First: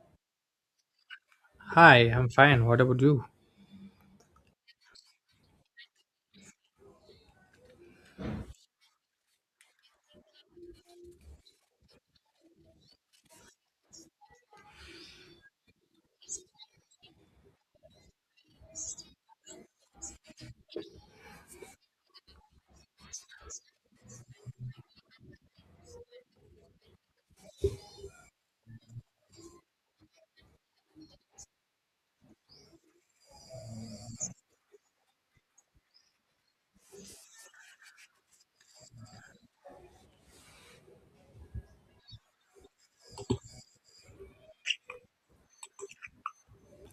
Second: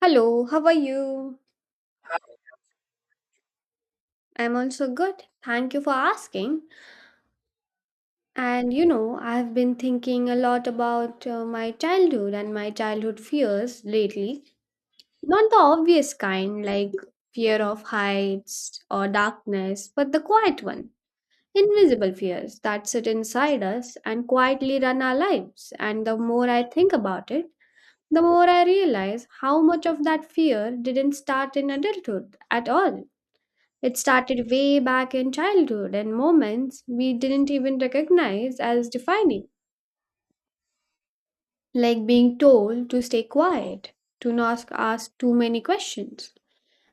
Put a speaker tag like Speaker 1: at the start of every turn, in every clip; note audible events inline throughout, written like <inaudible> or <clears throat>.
Speaker 1: Hello, how are you?
Speaker 2: Hi, I'm fine. What about you?
Speaker 1: I'm also good. Thank you for asking. And you know, I've been thinking a lot about my childhood and my childhood fears lately. Not the obvious kind, like fear of heights or darkness, but the quiet one. Invisible fears that sit inside us and quietly run our lives. And the more I think about it, the more I realize how much of that fear didn't start in adulthood at all. It started way back in childhood and moments we didn't even recognize as defining, like being told to stay quiet, to not ask too many questions,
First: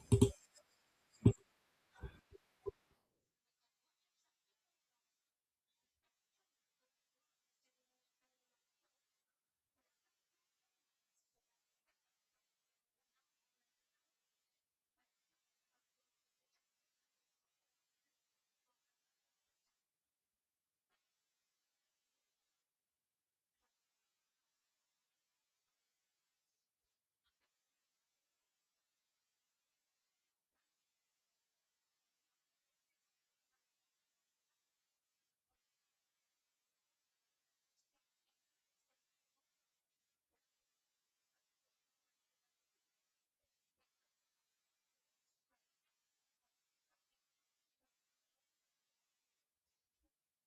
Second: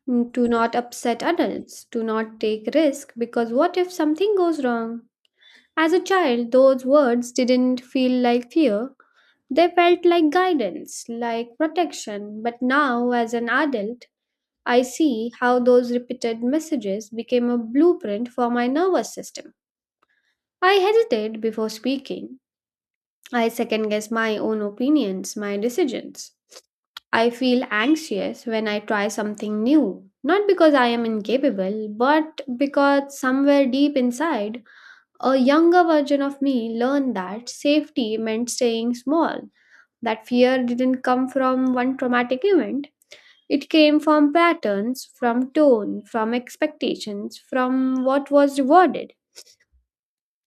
Speaker 1: to not upset adults, to not take risk because what if something goes wrong? As a child, those words didn't feel like fear. They felt like guidance, like protection. But now, as an adult, I see how those repeated messages became a blueprint for my nervous system. I hesitate before speaking. I second guess my own opinions, my decisions. I feel anxious when I try something new, not because I am incapable, but because somewhere deep inside, a younger version of me learned that safety meant staying small, that fear didn't come from one traumatic event. It came from patterns, from tone, from expectations, from what was rewarded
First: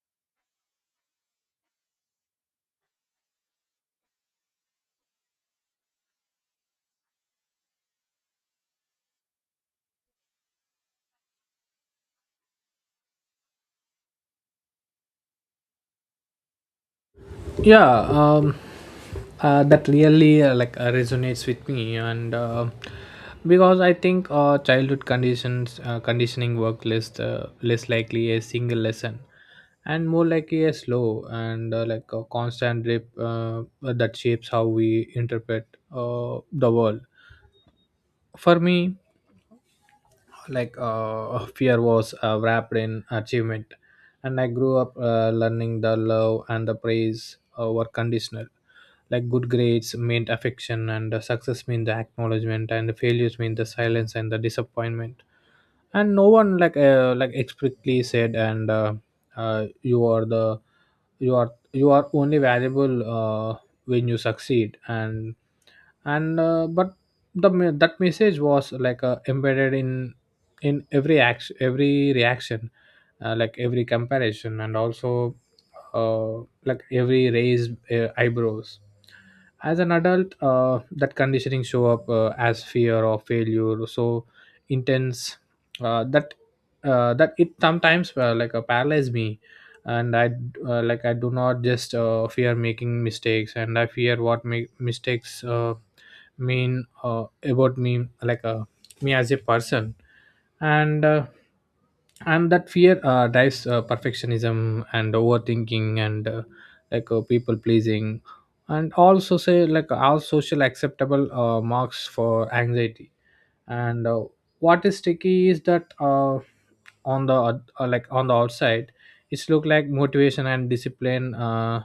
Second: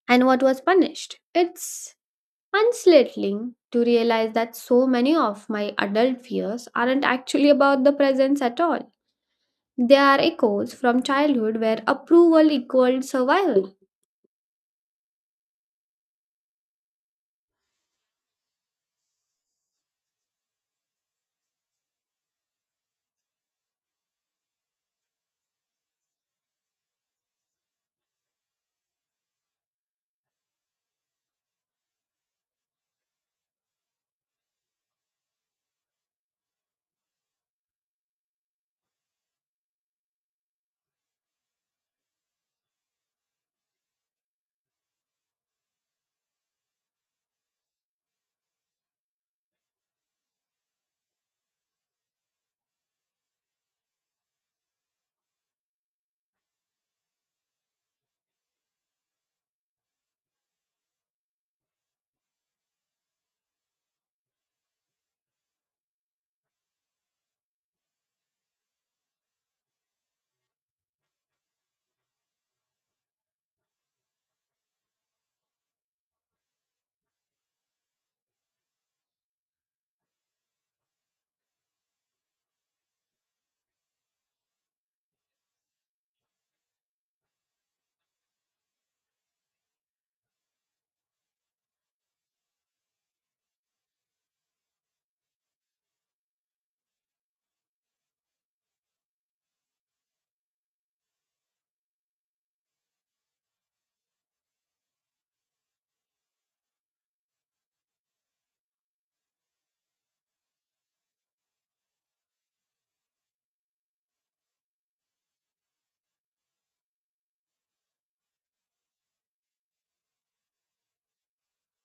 Speaker 1: and what was punished. It's unsettling to realize that so many of my adult fears aren't actually about the presence at all. They are echoes from childhood where approval equaled survival.
Speaker 2: Yeah, that really resonates with me, and because I think childhood conditions conditioning work less less likely a single lesson, and more likely a slow and like a constant drip that shapes how we interpret the world. For me, <laughs> fear was wrapped in achievement, and I grew up learning the love and the praise were conditional, like good grades meant affection, and success meant the acknowledgement, and the failures mean the silence and the disappointment. And no one explicitly said and uh, you are the you are only valuable when you succeed. And and uh, but that message was embedded in every action, every reaction, every comparison, and also every raised eyebrows. As an adult, that conditioning show up as fear or failure, so intense uh, that that it sometimes paralyzed me. And I I do not just fear making mistakes, and I fear what make mistakes mean about me, me as a person. And uh, and that fear drives perfectionism and overthinking and people pleasing, and also say like all social acceptable marks for anxiety. And What is sticky is that on the on the outside, it's look like motivation and discipline,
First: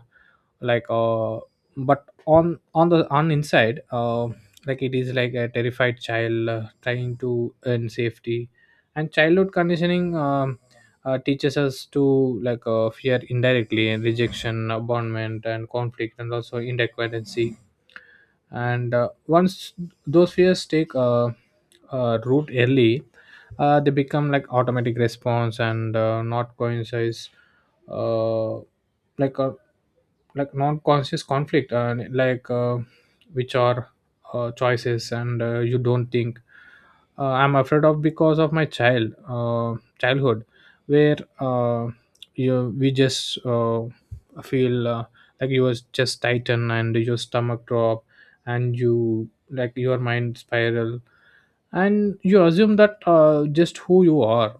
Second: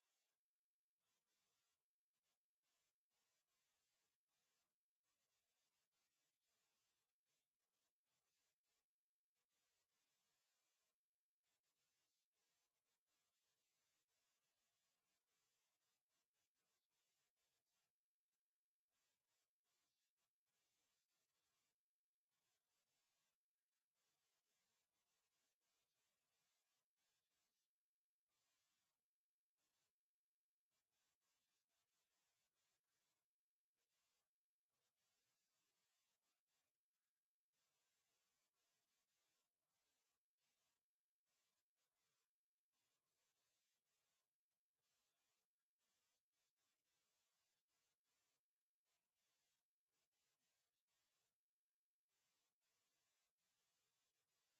Speaker 2: like uh, but on inside, it is like a terrified child trying to earn safety. And childhood conditioning teaches us to fear indirectly, and rejection, abandonment, and conflict, and also inadequacy. And once those fears take root early, they become like automatic response, and not coincides, uh, like uh, non-conscious conflict, which are choices, and you don't think I'm afraid of because of my childhood, where you we just feel you was just tighten and your stomach drop, and your mind spiral, and you assume that just who you are.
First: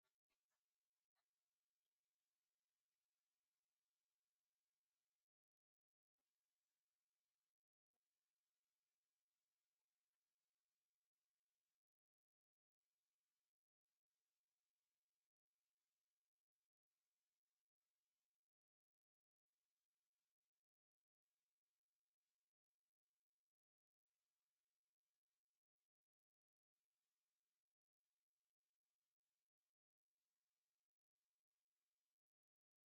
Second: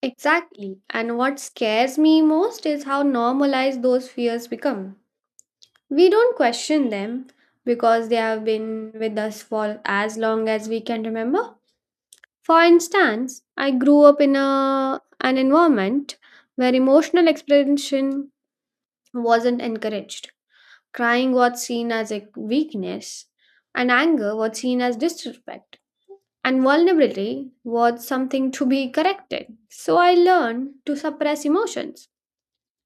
Speaker 1: Exactly. And what scares me most is how normalized those fears become. We don't question them because they have been with us for as long as we can remember. For instance, I grew up in a, an environment where emotional expression wasn't encouraged. Crying was seen as a weakness, and anger was seen as disrespect. And vulnerability was something to be corrected. So I learned to suppress emotions,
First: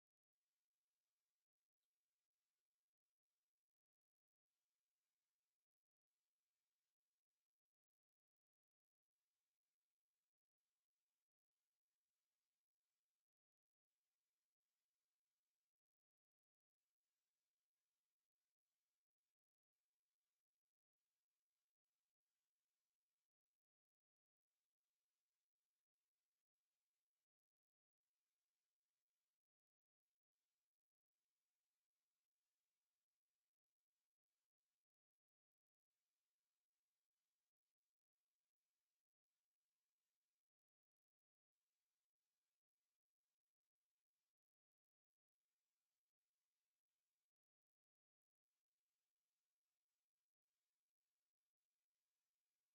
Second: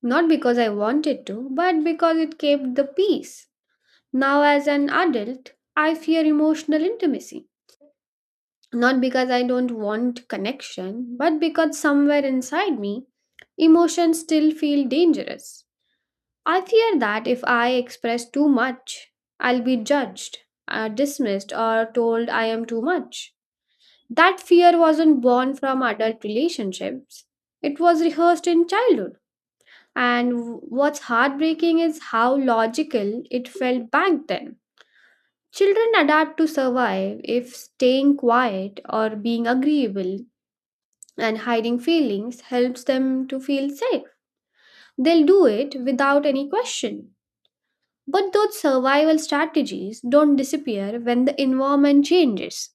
Speaker 1: not because I wanted to, but because it kept the peace. Now, as an adult, I fear emotional intimacy, not because I don't want connection, but because somewhere inside me, emotions still feel dangerous. I fear that if I express too much, I'll be judged, dismissed, or told I am too much. That fear wasn't born from adult relationships, it was rehearsed in childhood. And what's heartbreaking is how logical it felt back then. Children adapt to survive if staying quiet or being agreeable and hiding feelings helps them to feel safe. They'll do it without any question. But those survival strategies don't disappear when the environment changes.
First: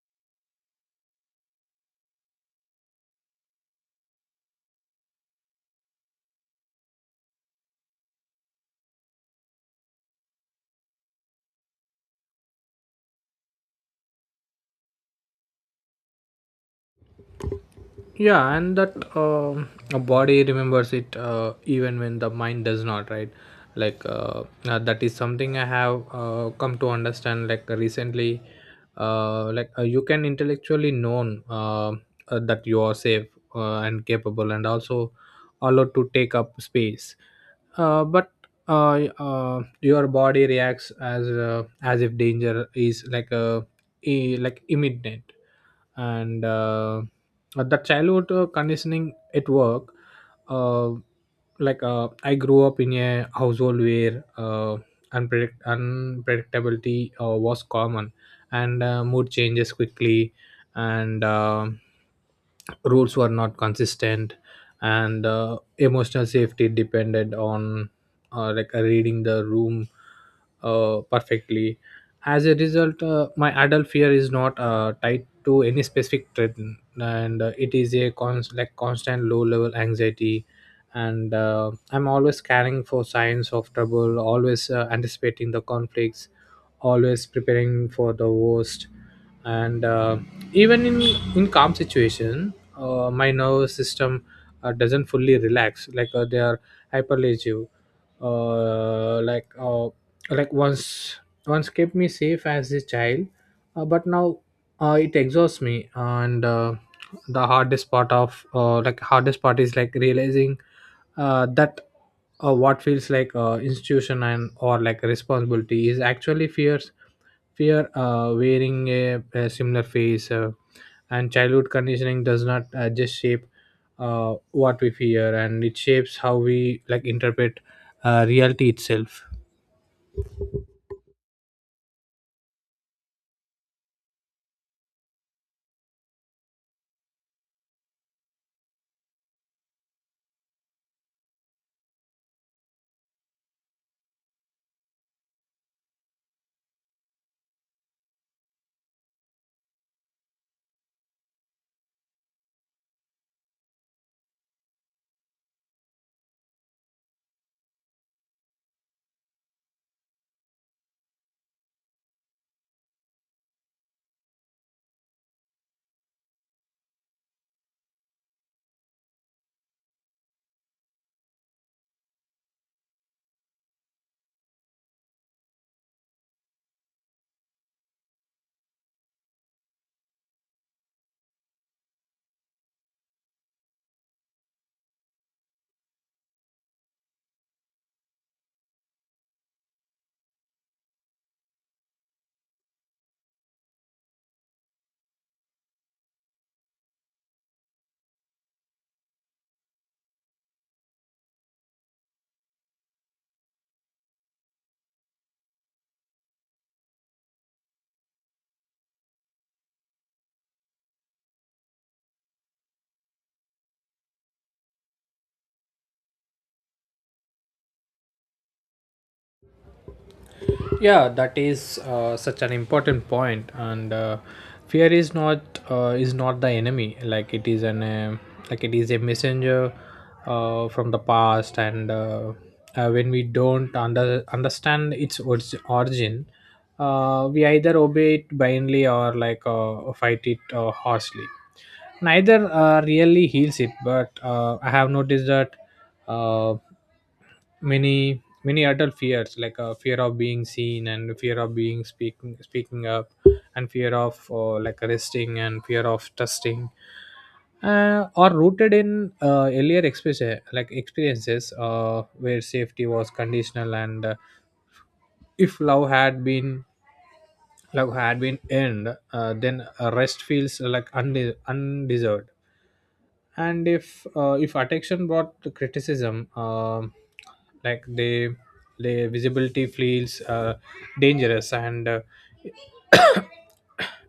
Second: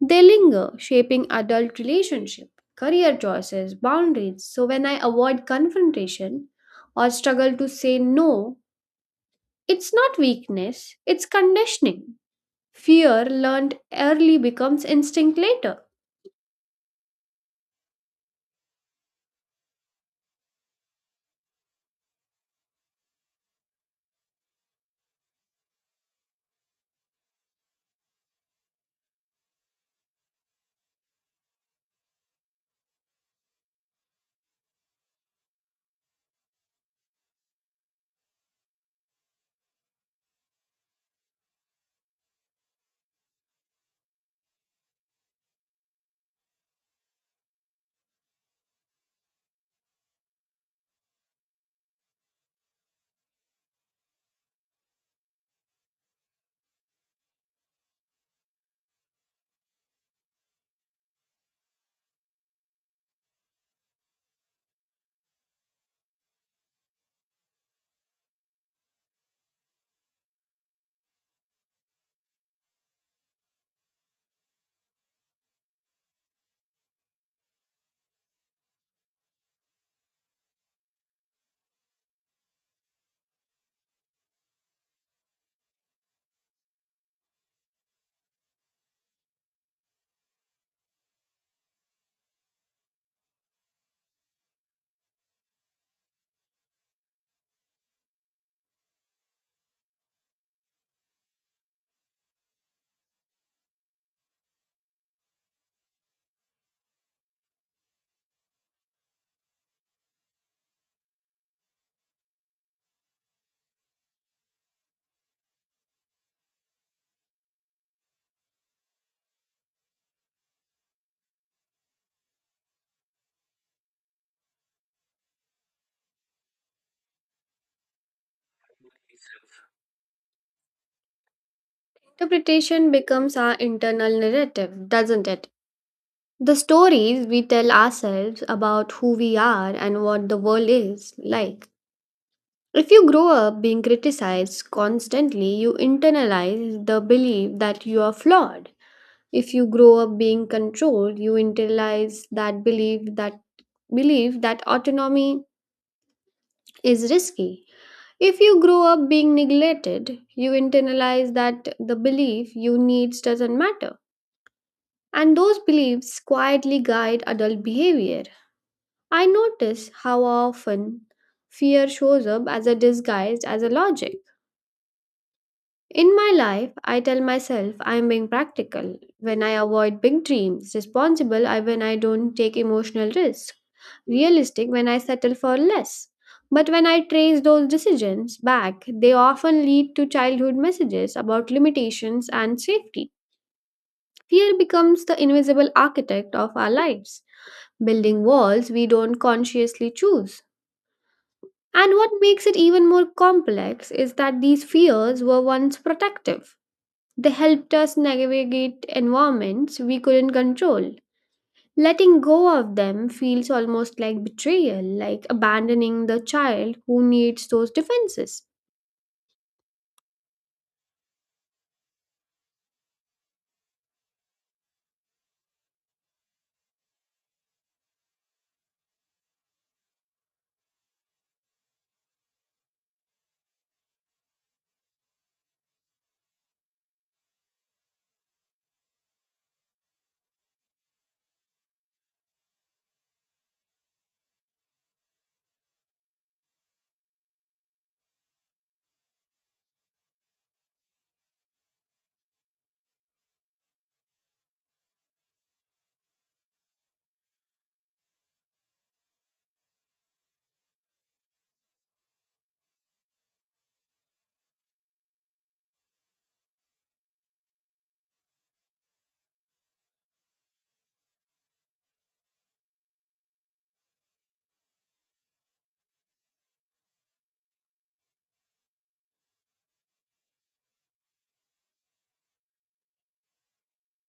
Speaker 1: They linger, shaping adult relationship, career choices, boundaries. So when I avoid confrontation or struggle to say no, it's not weakness, it's conditioning. Fear learned early becomes instinct later.
Speaker 2: Yeah, and that a body remembers it even when the mind does not, right? like uh, that is something I have come to understand like recently. You can intellectually known that you are safe and capable, and also allowed to take up space, but your body reacts as if danger is like a, imminent. And The childhood conditioning at work. uh, I grew up in a household where unpredictability was common, and mood changes quickly, and rules were not consistent, and emotional safety depended on reading the room perfectly. As a result, my adult fear is not tied to any specific threat, and it is a constant low level anxiety. And I'm always scanning for signs of trouble, always anticipating the conflicts, always preparing for the worst. And even in calm situation, my nervous system doesn't fully relax. They are hyperlative, uh, like uh, once once kept me safe as a child, but now it exhausts me. And the hardest part of hardest part is like realizing that what feels like institution and or like responsibility is actually fear wearing a similar face. And childhood conditioning does not just shape what we fear, and it shapes how we like interpret reality itself.
Speaker 1: Interpretation becomes our internal narrative, doesn't it? The stories we tell ourselves about who we are and what the world is like. If you grow up being criticized constantly, you internalize the belief that you are flawed. If you grow up being controlled, you internalize that belief that autonomy is risky. If you grow up being neglected, you internalize that the belief you needs doesn't matter. And those beliefs quietly guide adult behavior. I notice how often fear shows up as a disguise as a logic. In my life, I tell myself I am being practical when I avoid big dreams, responsible I when I don't take emotional risks, realistic when I settle for less. But when I trace those decisions back, they often lead to childhood messages about limitations and safety. Fear becomes the invisible architect of our lives, building walls we don't consciously choose. And what makes it even more complex is that these fears were once protective. They helped us navigate environments we couldn't control. Letting go of them feels almost like betrayal, like abandoning the child who needs those defenses.
Speaker 2: Yeah, that is such an important point. And Fear is not, is not the enemy. It is an, it is a messenger from the past. And When we don't understand its origin, we either obey it blindly or fight it harshly. Neither really heals it, but I have noticed that uh, many adult fears, fear of being seen, and fear of being speaking up, and fear of resting, and fear of trusting are rooted in earlier experiences, like experiences where safety was conditional. And if love had been earned, then rest feels like undeserved. And if attention brought criticism, like they the visibility feels dangerous. And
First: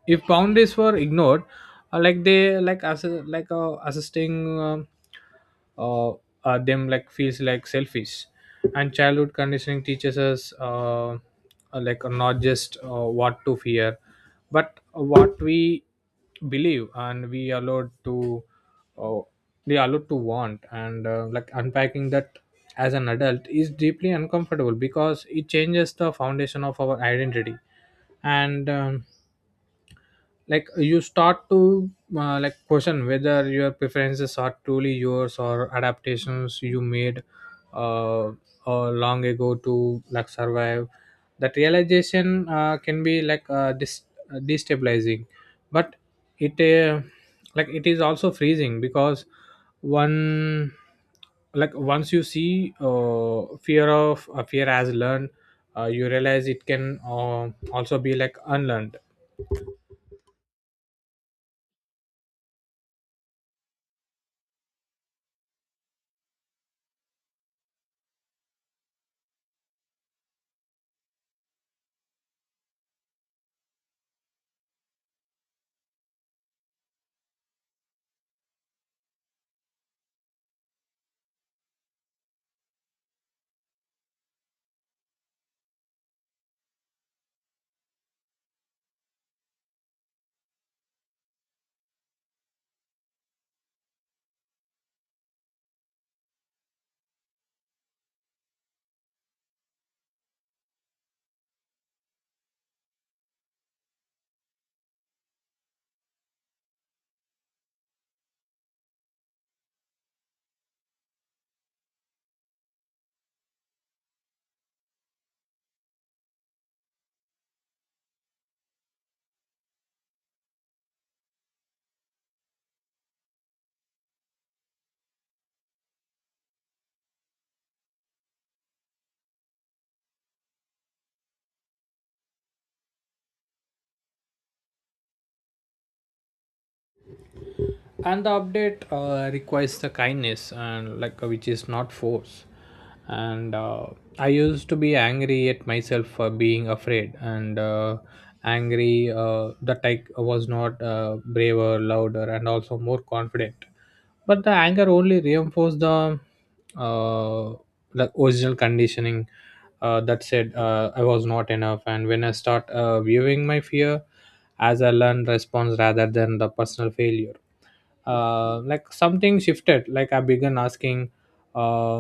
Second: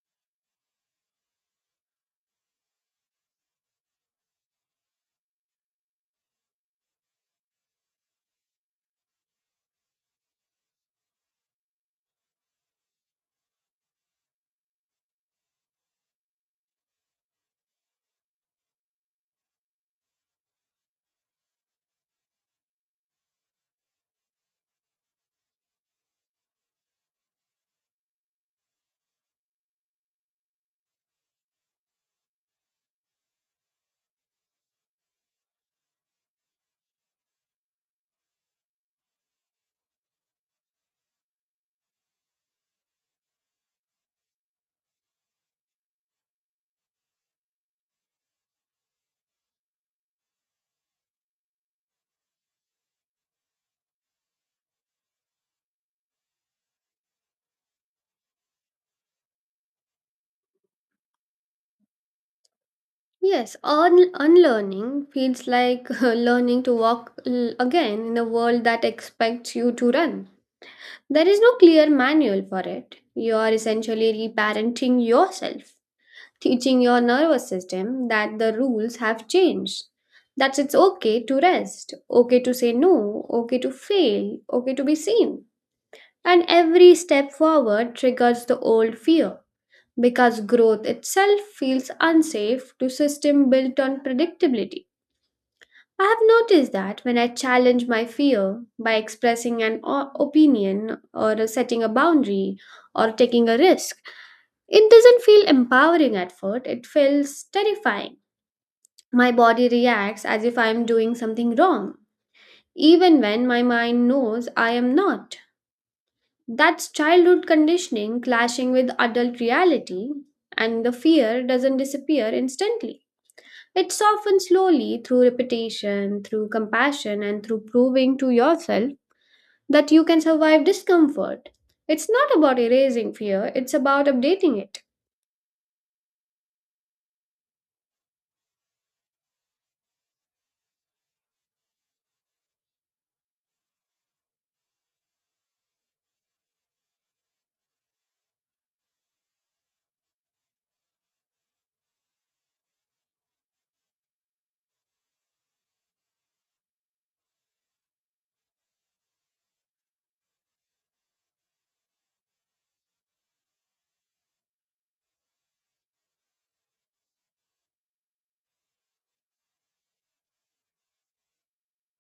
Speaker 2: if boundaries were ignored, like they like as like assisting uh, them like feels like selfish. And childhood conditioning teaches us not just what to fear, but what we believe and we allowed to, uh, we allowed to want. And like unpacking that as an adult is deeply uncomfortable, because it changes the foundation of our identity. And like you start to like question whether your preferences are truly yours, or adaptations you made uh, long ago to like survive. That realization can be like destabilizing, but it it is also freezing, because one like once you see fear as learned, you realize it can also be like unlearned.
Speaker 1: Yes, unlearning feels like <laughs> learning to walk again in a world that expects you to run. There is no clear manual for it. You are essentially reparenting yourself, teaching your nervous system that the rules have changed. That it's okay to rest, okay to say no, okay to fail, okay to be seen. And every step forward triggers the old fear because growth itself feels unsafe to system built on predictability. I have noticed that when I challenge my fear by expressing an opinion or setting a boundary or taking a risk, it doesn't feel empowering at first, it feels terrifying. My body reacts as if I am doing something wrong, even when my mind knows I am not. That's childhood conditioning clashing with adult reality, and the fear doesn't disappear instantly. It softens slowly through repetition, through compassion, and through proving to yourself that you can survive discomfort. It's not about erasing fear, it's about updating it.
Speaker 2: And the update requires the kindness, and like which is not force. And I used to be angry at myself for being afraid, and angry that I was not braver, louder, and also more confident, but the anger only reinforced the uh, original conditioning that said I was not enough. And when I start viewing my fear as a learned response rather than the personal failure, something shifted. Like I began asking uh,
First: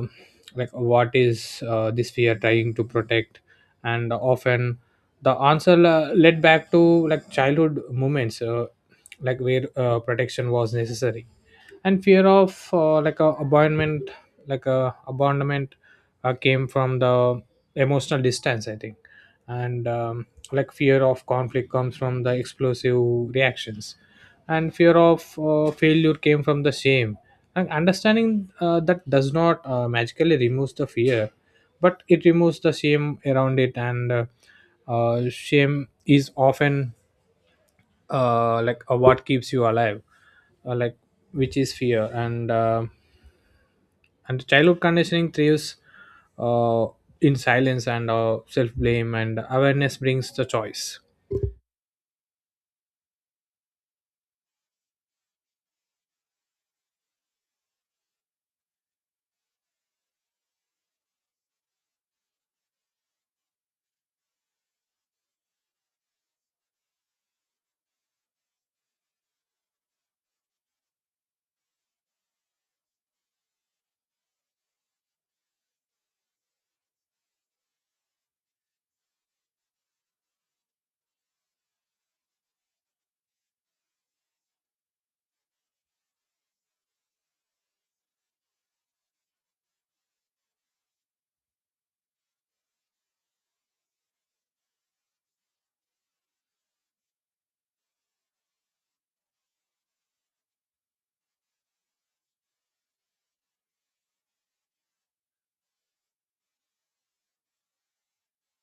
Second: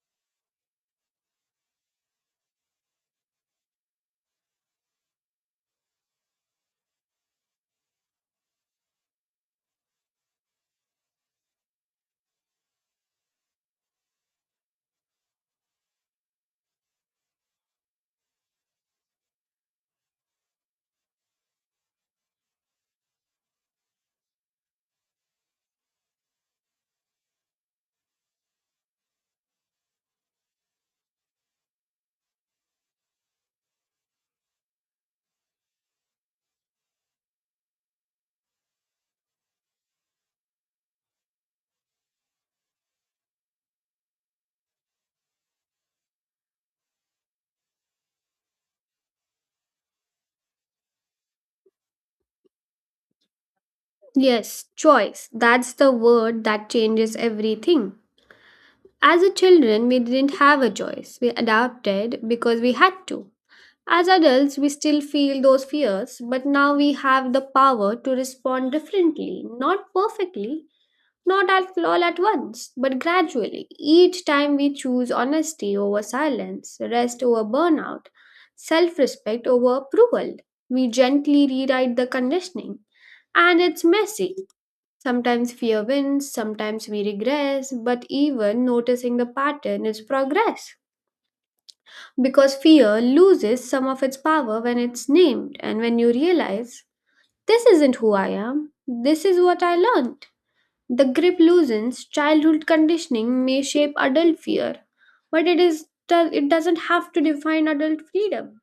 Speaker 2: what is this fear trying to protect? And often the answer led back to like childhood moments, where protection was necessary. And fear of a abandonment, like a abandonment came from the emotional distance, I think. And like fear of conflict comes from the explosive reactions, and fear of failure came from the shame. And understanding that does not magically removes the fear, but it removes the shame around it. And Shame is often what keeps you alive, uh, like which is fear. And and childhood conditioning thrives uh, in silence and self blame, and awareness brings the choice.
Speaker 1: Yes, choice. That's the word that changes everything. As a children, we didn't have a choice. We adapted because we had to. As adults, we still feel those fears, but now we have the power to respond differently, not perfectly, not at all at once, but gradually. Each time we choose honesty over silence, rest over burnout, self respect over approval, we gently rewrite the conditioning. And it's messy. Sometimes fear wins, sometimes we regress, but even noticing the pattern is progress. Because fear loses some of its power when it's named, and when you realize, this isn't who I am, this is what I learned. The grip loosens, childhood conditioning may shape adult fear, but it doesn't have to define adult freedom.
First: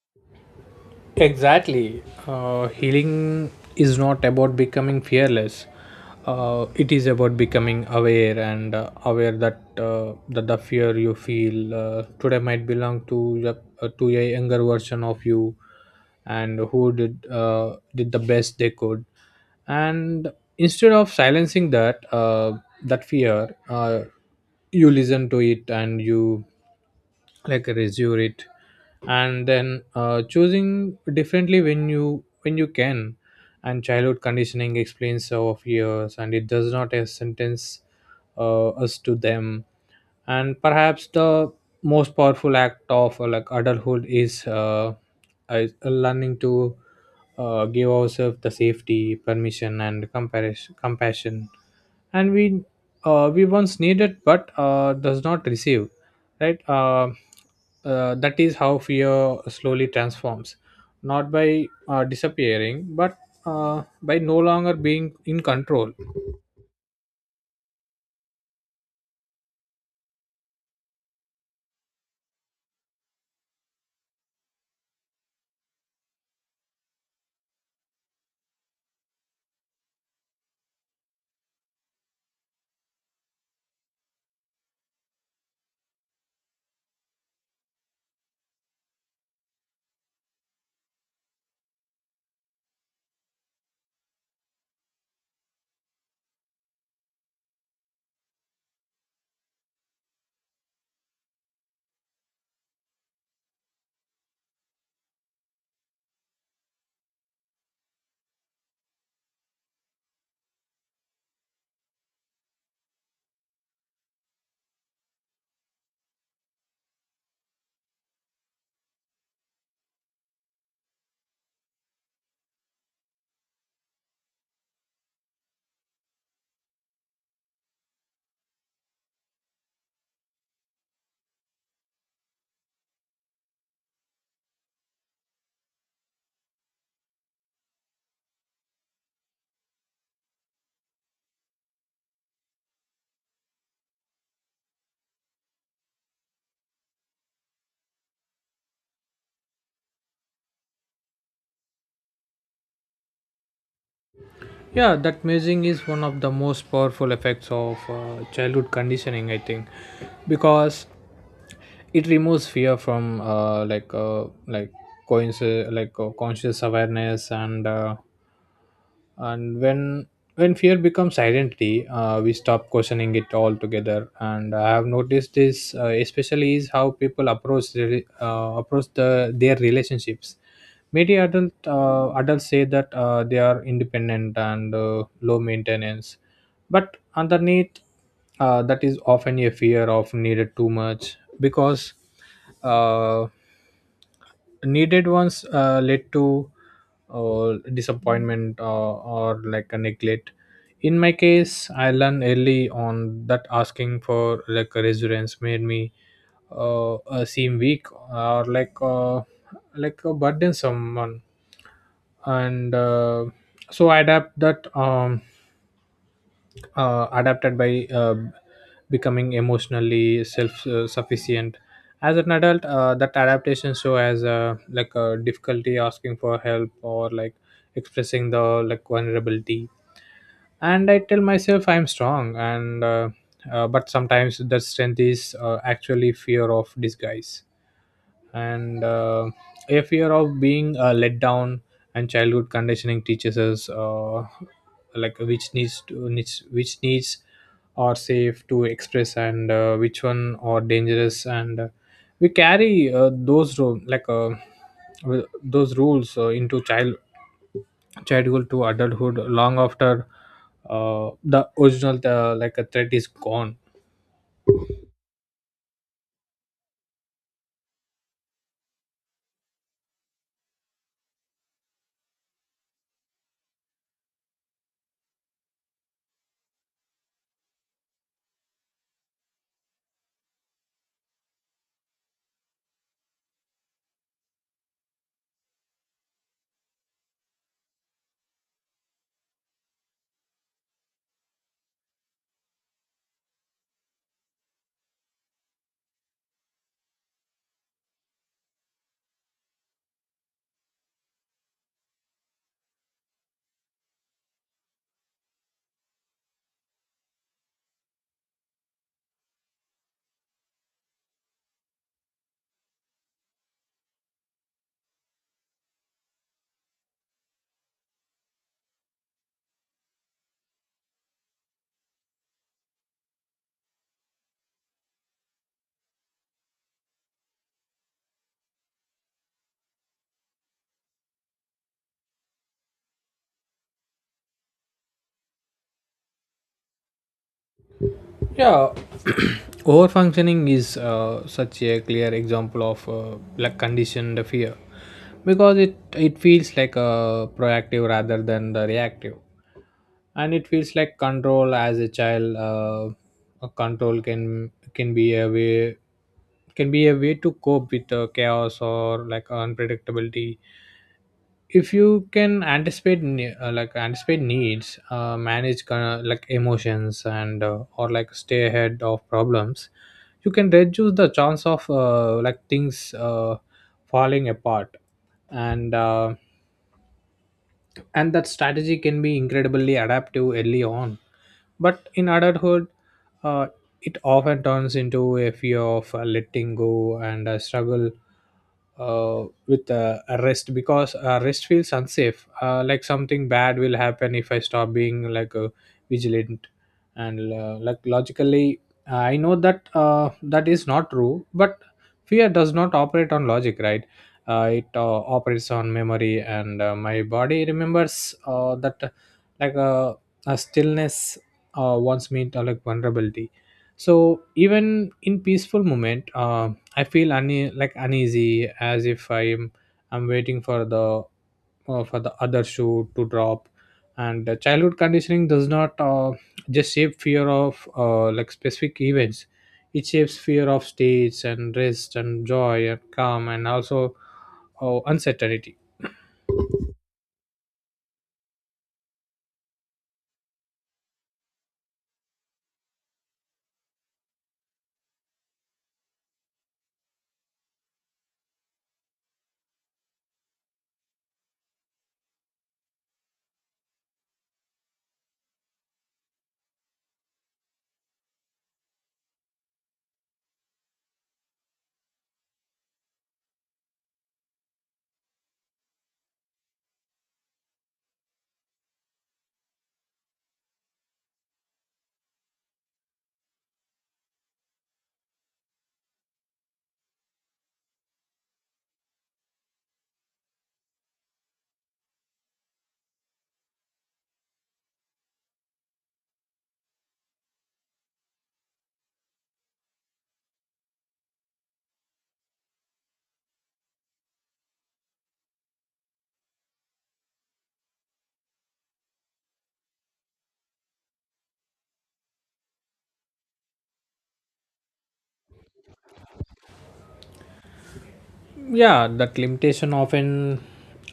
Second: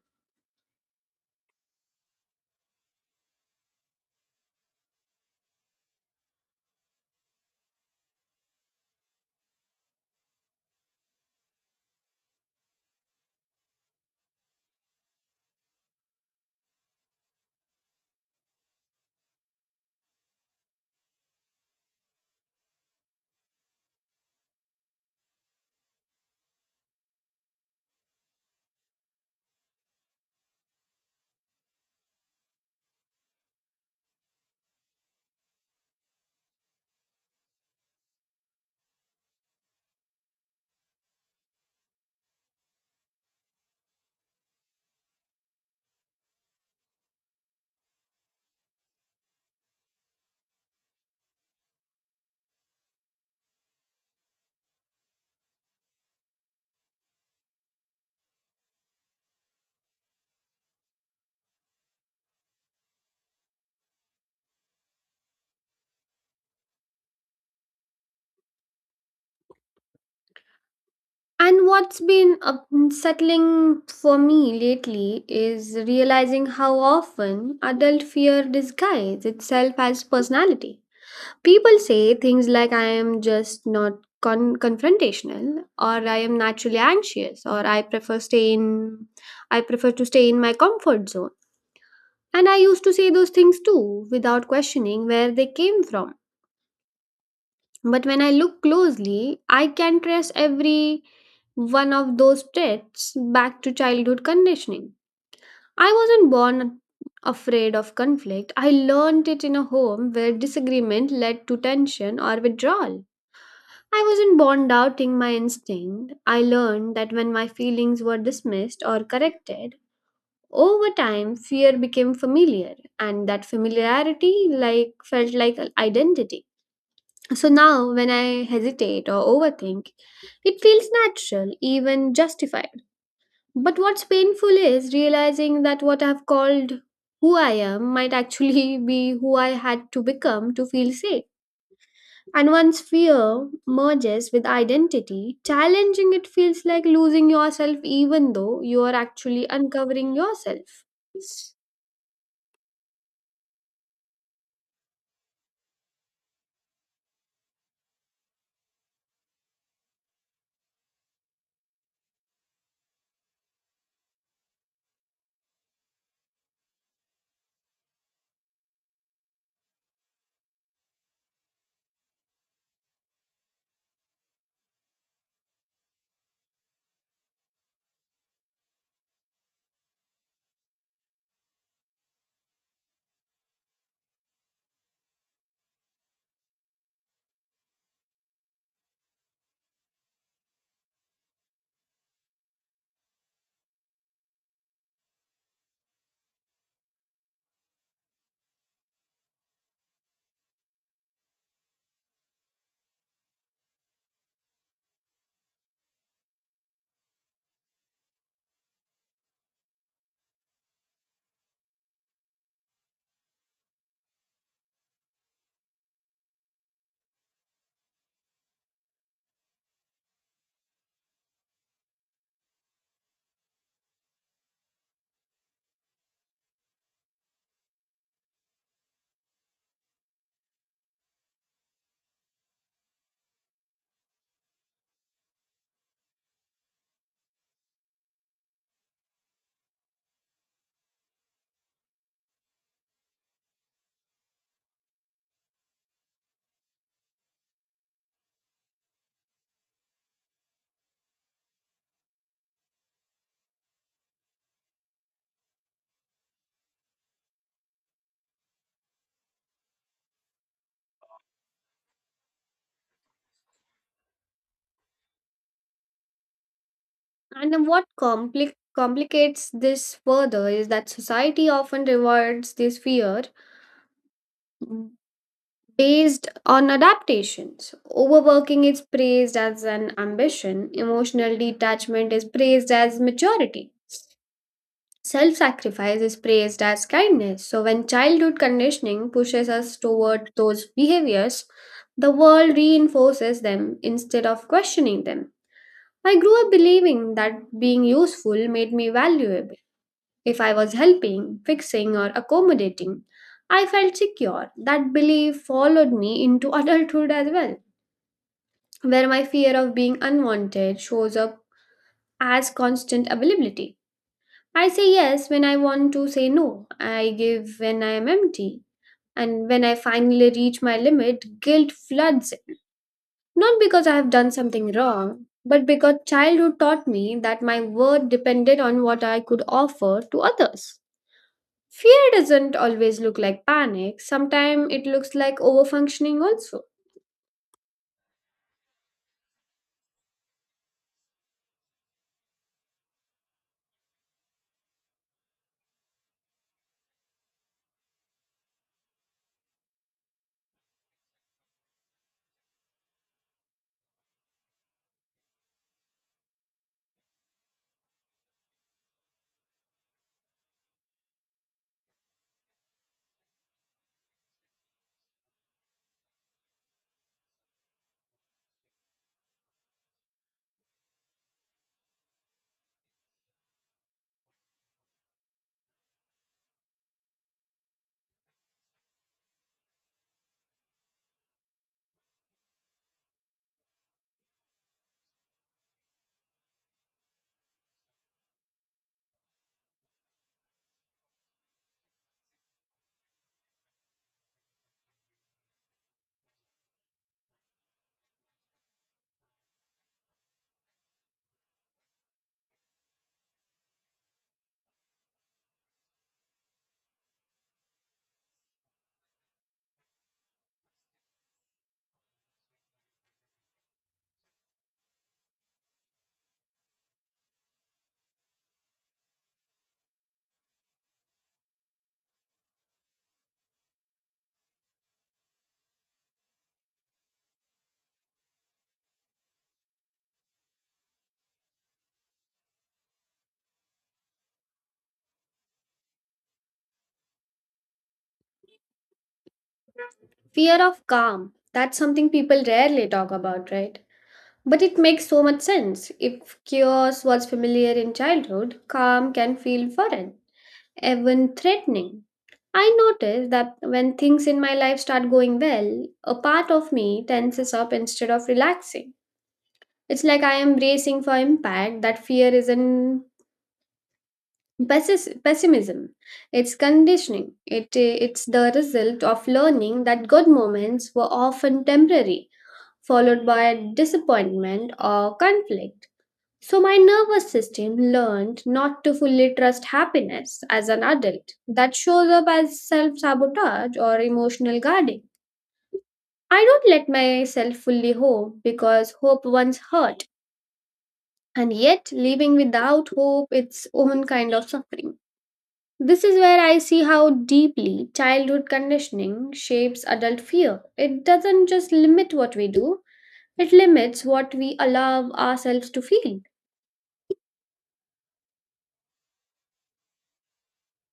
Speaker 2: Exactly. Healing is not about becoming fearless. It is about becoming aware, and aware that that the fear you feel today might belong to your, to a younger version of you, and who did the best they could. And instead of silencing that fear, you listen to it, and you like resume it, and then choosing differently when you can. And childhood conditioning explains our fears, and it does not sentence us to them. And perhaps the most powerful act of adulthood is, learning to give ourselves the safety, permission, and compassion and we once needed but does not receive, right? That is how fear slowly transforms, not by disappearing, but by no longer being in control.
Speaker 1: And what's been unsettling for me lately is realizing how often adult fear disguises itself as personality. People say things like, I am just not confrontational, or I am naturally anxious, or I prefer to stay in my comfort zone. And I used to say those things too, without questioning where they came from. But when I look closely, I can trace every one of those traits back to childhood conditioning. I wasn't born afraid of conflict. I learned it in a home where disagreement led to tension or withdrawal. I wasn't born doubting my instinct. I learned that when my feelings were dismissed or corrected, over time fear became familiar and that familiarity like felt like identity. So now, when I hesitate or overthink, it feels natural, even justified. But what's painful is realizing that what I've called who I am might actually <laughs> be who I had to become to feel safe. And once fear merges with identity, challenging it feels like losing yourself, even though you are actually uncovering yourself.
Speaker 2: Yeah, that mazing is one of the most powerful effects of childhood conditioning, I think, because it removes fear from conscious awareness. And when fear becomes identity, we stop questioning it altogether. And I have noticed this especially is how people approach approach the their relationships. Many adult, adults say that they are independent and low maintenance, but underneath that is often a fear of needed too much, because uh, needed ones led to disappointment, or like a neglect. In my case, I learned early on that asking for like a resurgence made me seem weak, or like a burden someone. And So I adapt that, adapted by becoming emotionally self-sufficient. As an adult, that adaptation show as a difficulty asking for help, or like expressing the like vulnerability. And I tell myself I'm strong, and but sometimes that strength is actually fear of disguise and a fear of being let down. And childhood conditioning teaches us like which needs are safe to express, and which one are dangerous, and we carry those ru- like wi- those rules into childhood to adulthood, long after the original like a threat is gone.
Speaker 1: And then what complicates this further is that society often rewards this fear based on adaptations. Overworking is praised as an ambition, emotional detachment is praised as maturity. Self sacrifice is praised as kindness. So, when childhood conditioning pushes us toward those behaviors, the world reinforces them instead of questioning them. I grew up believing that being useful made me valuable. If I was helping, fixing, or accommodating, I felt secure. That belief followed me into adulthood as well, where my fear of being unwanted shows up as constant availability. I say yes when I want to say no. I give when I am empty. And when I finally reach my limit, guilt floods in. Not because I have done something wrong, but because childhood taught me that my worth depended on what I could offer to others. Fear doesn't always look like panic, sometimes it looks like overfunctioning also.
Speaker 2: Yeah. Overfunctioning is such a clear example of like conditioned fear, because it feels like a proactive rather than the reactive, and it feels like control. As a child, a control can be a way can be a way to cope with chaos or like unpredictability. If you can anticipate ne- like anticipate needs, manage kind of like emotions, and or like stay ahead of problems, you can reduce the chance of like things falling apart. And uh, and that strategy can be incredibly adaptive early on, but in adulthood uh, it often turns into a fear of letting go, and a struggle with rest, because rest feels unsafe, like something bad will happen if I stop being like vigilant. And like logically I know that that is not true, but fear does not operate on logic, right? It operates on memory, and my body remembers that, like uh, a stillness wants me to like vulnerability. So even in peaceful moment, I feel uneasy, as if I'm waiting for the other shoe to drop. And the childhood conditioning does not just shape fear of like specific events. It shapes fear of stage and rest and joy and calm, and also uncertainty.
Speaker 1: Fear of calm. That's something people rarely talk about, right? But it makes so much sense. If chaos was familiar in childhood, calm can feel foreign, even threatening. I notice that when things in my life start going well, a part of me tenses up instead of relaxing. It's like I am bracing for impact. That fear isn't pessimism. It's conditioning. It's the result of learning that good moments were often temporary, followed by disappointment or conflict. So, my nervous system learned not to fully trust happiness as an adult. That shows up as self sabotage or emotional guarding. I don't let myself fully hope because hope once hurt, and yet living without hope its own kind of suffering. This is where I see how deeply childhood conditioning shapes adult fear. It doesn't just limit what we do, it limits what we allow ourselves to feel.
Speaker 2: Yeah, that limitation often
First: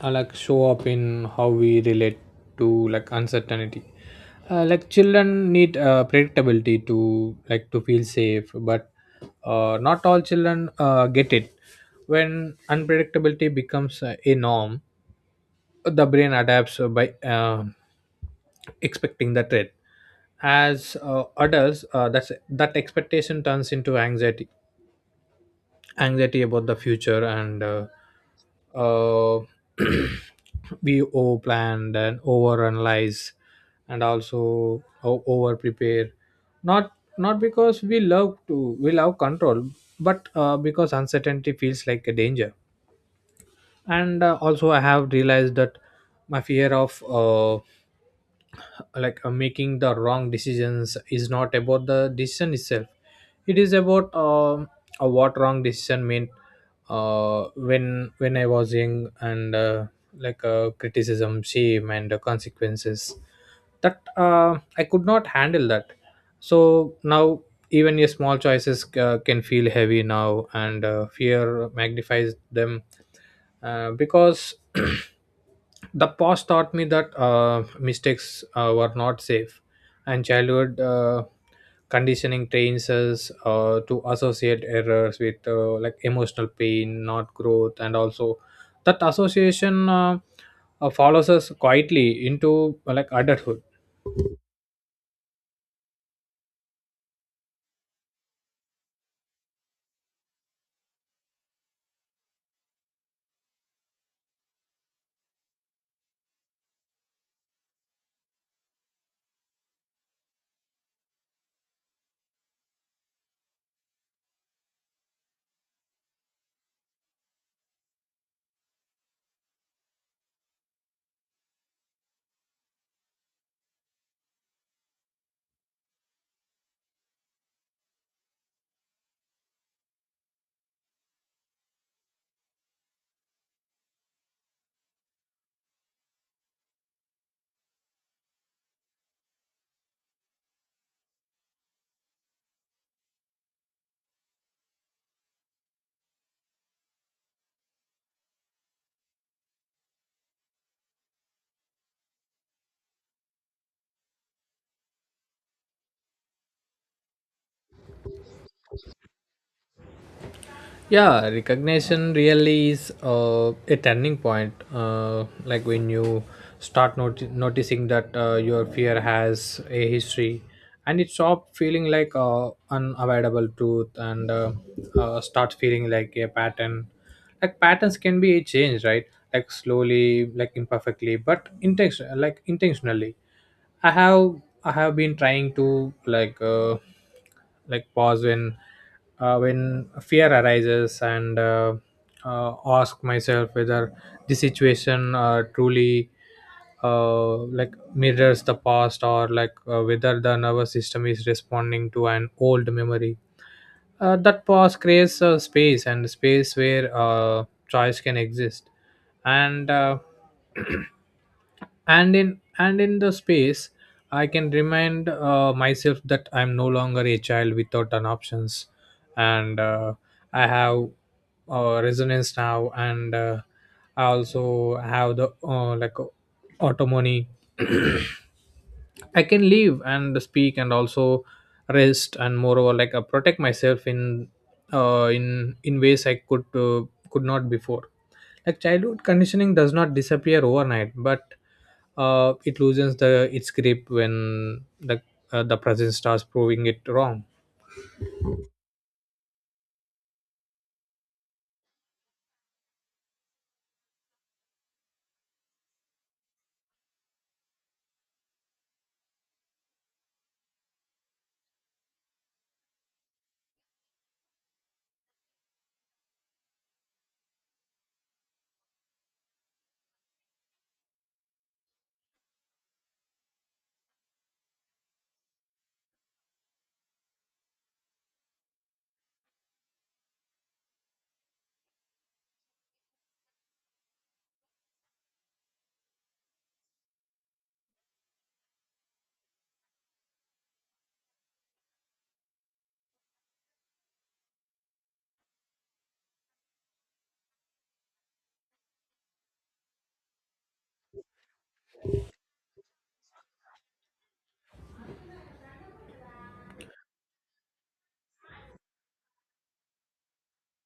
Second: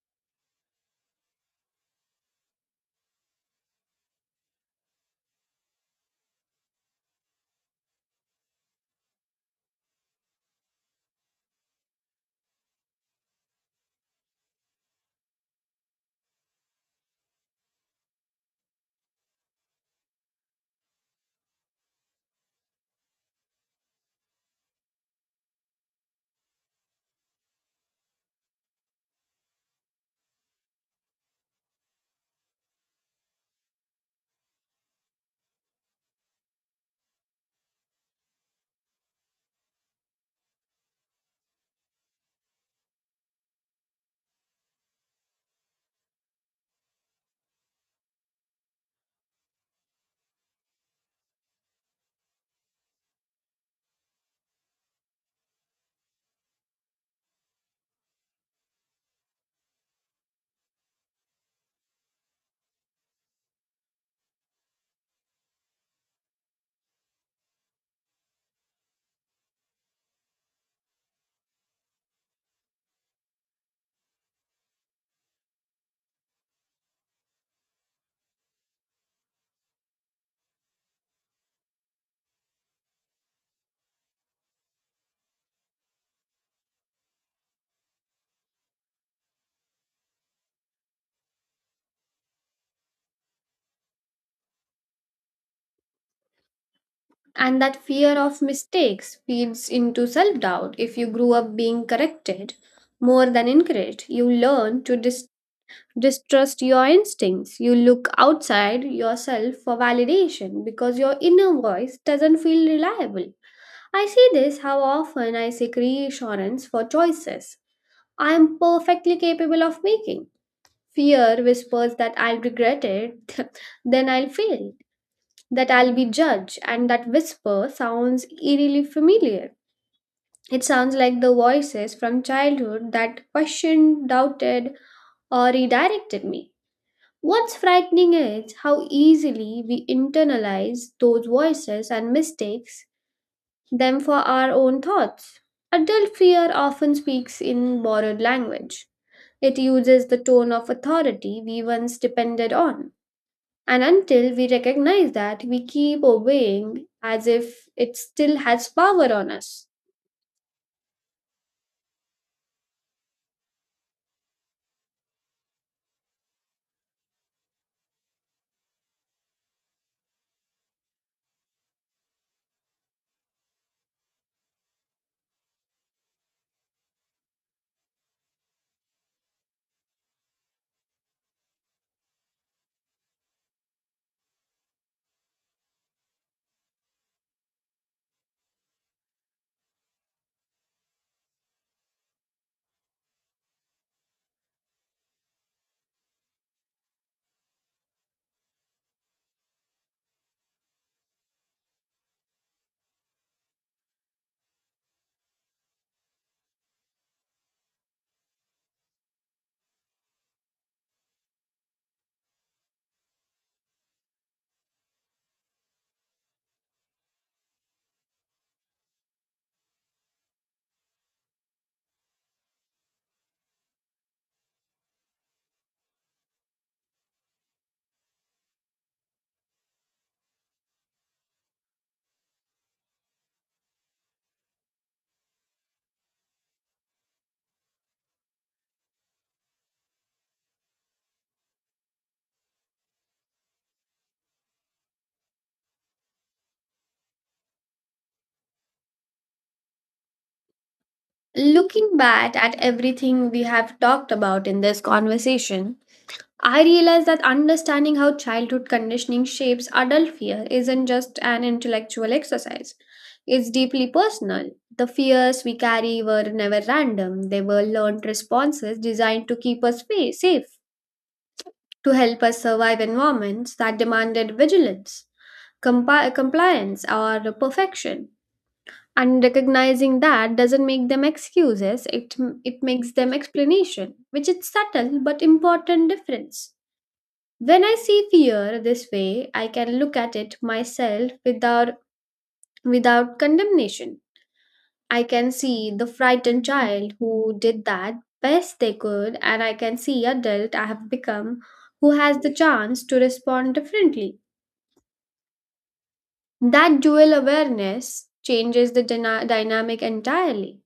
Speaker 2: like show up in how we relate to like uncertainty. Like children need predictability to like to feel safe, but not all children get it. When unpredictability becomes a norm, the brain adapts by expecting the threat. As adults, that's that expectation turns into anxiety, anxiety about the future. And uh, <clears throat> we over planned and over analyze, and also over prepare. Not not because we love control, but because uncertainty feels like a danger. And also I have realized that my fear of making the wrong decisions is not about the decision itself. It is about what wrong decision meant when I was young, and criticism, shame, and the consequences that I could not handle that. So now, even your small choices can feel heavy now, and fear magnifies them, because <clears throat> the past taught me that mistakes were not safe. And childhood conditioning trains us to associate errors with like emotional pain, not growth. And also that association follows us quietly into like adulthood.
Speaker 1: And that fear of mistakes feeds into self doubt. If you grew up being corrected more than encouraged, you learn to distrust your instincts. You look outside yourself for validation because your inner voice doesn't feel reliable. I see this how often I seek reassurance for choices I am perfectly capable of making. Fear whispers that I'll regret it, <laughs> then I'll fail, that I'll be judged, and that whisper sounds eerily familiar. It sounds like the voices from childhood that questioned, doubted, or redirected me. What's frightening is how easily we internalize those voices and mistakes them for our own thoughts. Adult fear often speaks in borrowed language. It uses the tone of authority we once depended on, and until we recognize that, we keep obeying as if it still has power on us.
Speaker 2: Yeah, recognition really is a turning point, like when you start noticing that your fear has a history, and it stop feeling like unavoidable truth, and start feeling like a pattern. Like patterns can be changed, right? Like slowly, like imperfectly, but intentionally. I have been trying to like pause when fear arises, and ask myself whether the situation truly like mirrors the past, or whether the nervous system is responding to an old memory. That pause creates a space, and space where choice can exist. And uh, and in and in the space I can remind myself that I'm no longer a child without an options, and I have resonance now, and I also have the autonomy. <clears throat> I can live and speak, and also rest, and moreover like protect myself in ways I could not before. Like childhood conditioning does not disappear overnight, but it loosens the its grip when the present starts proving it wrong.
Speaker 1: Looking back at everything we have talked about in this conversation, I realize that understanding how childhood conditioning shapes adult fear isn't just an intellectual exercise. It's deeply personal. The fears we carry were never random, they were learned responses designed to keep us safe, to help us survive environments that demanded vigilance, compliance, or perfection. And recognizing that doesn't make them excuses, it makes them explanation, which is subtle but important difference. When I see fear this way, I can look at it myself without condemnation. I can see the frightened child who did that best they could, and I can see adult I have become who has the chance to respond differently. That dual awareness changes the dynamic entirely.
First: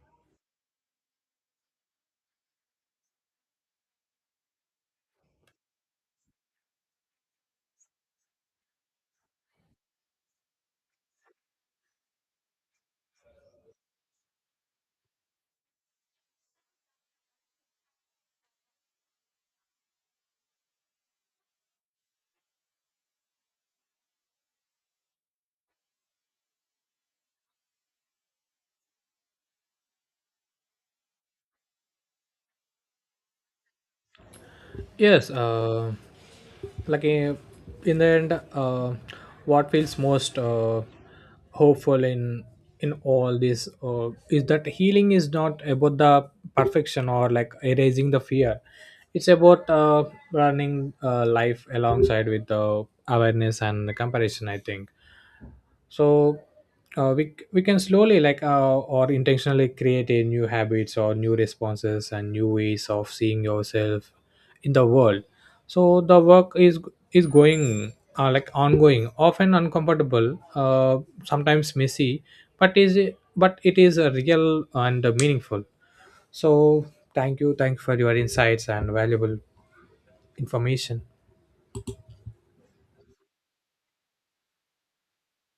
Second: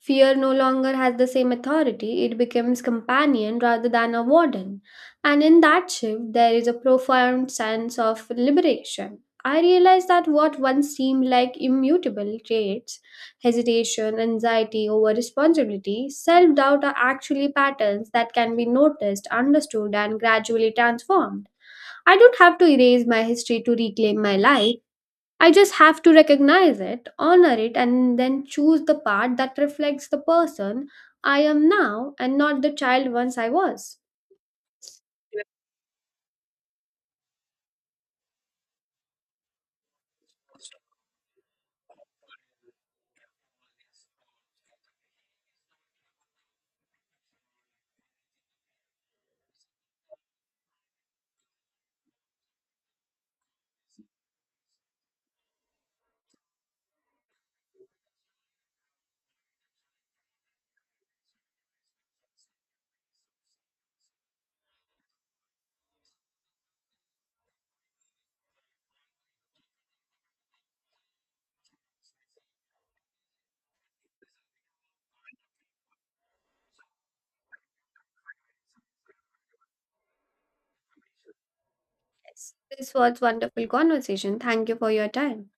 Speaker 1: Fear no longer has the same authority, it becomes companion rather than a warden. And in that shift, there is a profound sense of liberation. I realized that what once seemed like immutable traits, hesitation, anxiety over responsibility, self doubt are actually patterns that can be noticed, understood, and gradually transformed. I don't have to erase my history to reclaim my life. I just have to recognize it, honor it, and then choose the part that reflects the person I am now and not the child once I was.
Speaker 2: Yes. Like in the end, what feels most hopeful in all this is that healing is not about the perfection or like erasing the fear. It's about running life alongside with the awareness and the comparison, I think. So we can slowly, like or intentionally, create a new habits or new responses and new ways of seeing yourself in the world. So the work is going, like ongoing, often uncomfortable, sometimes messy, but is but it is a real and meaningful. So thank you for your insights and valuable information.
Speaker 1: Yes. This was wonderful conversation. Thank you for your time.